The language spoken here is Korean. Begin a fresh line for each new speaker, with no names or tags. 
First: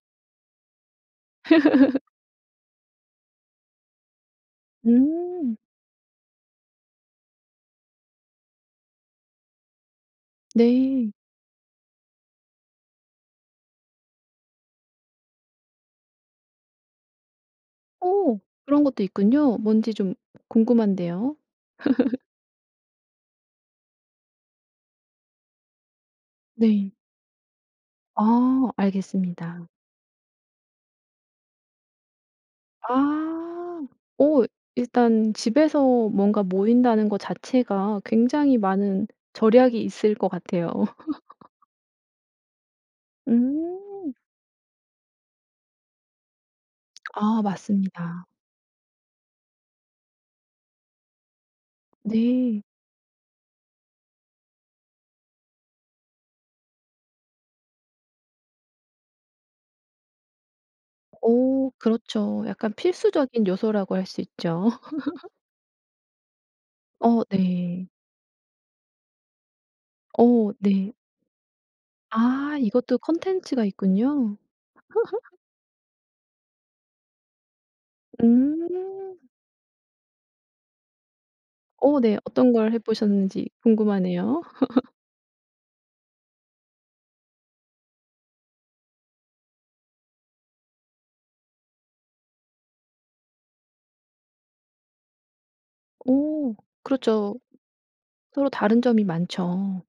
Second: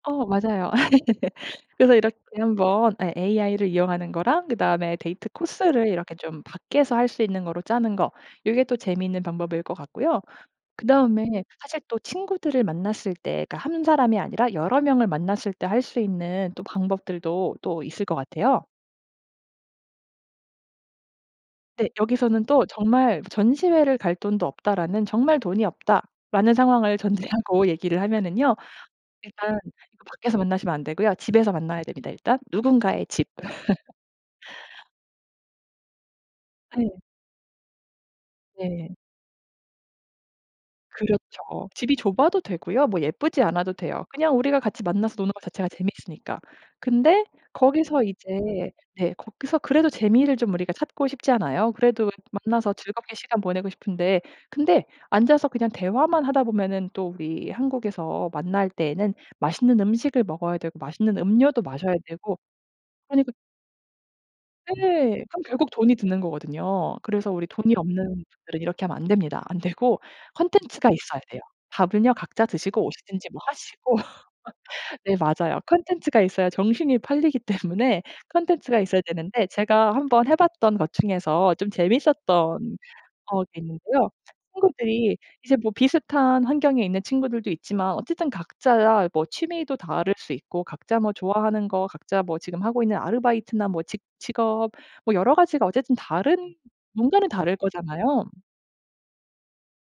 어 맞아요. 그래서 이렇게 한번 예 AI 를 이용하는 거랑 그다음에 데이트
음.
코스를 이렇게 좀 밖에서 할 수 있는 거로 짜는 거 요게 또 재밌는 방법일 것 같고요.
네.
그다음에 사실 또 친구들을 만났을 때 그러니까 1 사람이 아니라 여러 명을 만났을 때 할 수 있는 또 방법들도 또 있을 것
오
같아요.
그런 것도 있군요. 뭔지 좀 궁금한데요.
네. 여기서는 또 정말 '전시회를 갈 돈도 없다.'라는 '정말 돈이 없다.'라는
네.
상황을 전제하고 얘기를 하면은요.
어
일단
알겠습니다.
밖에서 만나시면 안 되고요. 집에서 만나야 됩니다 일단. 누군가의 집.
아. 어 일단 집에서 뭔가
예.
모인다는 거 자체가 굉장히
네.
많은 절약이 있을 것 같아요.
그렇죠. 집이 좁아도 되고요. 뭐 예쁘지 않아도 돼요.
음.
그냥 우리가 같이 만나서 노는 거 자체가 재밌으니까. 근데
아
거기서
맞습니다.
이제 네 거기서 그래도 재미를 좀 우리가 찾고 싶잖아요. 그래도
네.
만나서 즐겁게 시간 보내고 싶은데 근데 앉아서 그냥 대화만 하다 보면은 또 우리 한국에서 만날 때에는 맛있는 음식을 먹어야 되고 맛있는 음료도
오
마셔야 되고
그렇죠. 약간
그러니까
필수적인 요소라고 할 수 있죠.
네 그럼 결국 돈이 드는 거거든요.
어
그래서 우리 돈이
네.
없는 분들은 이렇게 하면 안 됩니다. 안 되고
어
콘텐츠가
네.
있어야 돼요. 밥은요 각자
아
드시고
이것도
오시든지 뭐
콘텐츠가
하시고.
있군요.
네. 맞아요. 콘텐츠가 있어야 정신이 팔리기 때문에 콘텐츠가 있어야
음.
되는데 제가 1 번 해 봤던 것 중에서 좀
어 네.
재밌었던
어떤 걸 해
어
보셨는지
게 있는데요.
궁금하네요.
친구들이 이제 뭐 비슷한 환경에 있는 친구들도 있지만 어쨌든 각자 뭐 취미도 다를 수 있고 각자 뭐 좋아하는 거 각자 뭐 지금 하고 있는 아르바이트나 뭐 직 직업 뭐 여러 가지가 어쨌든 다른
오
뭔가는
그렇죠.
다를 거잖아요.
서로 다른 점이 많죠.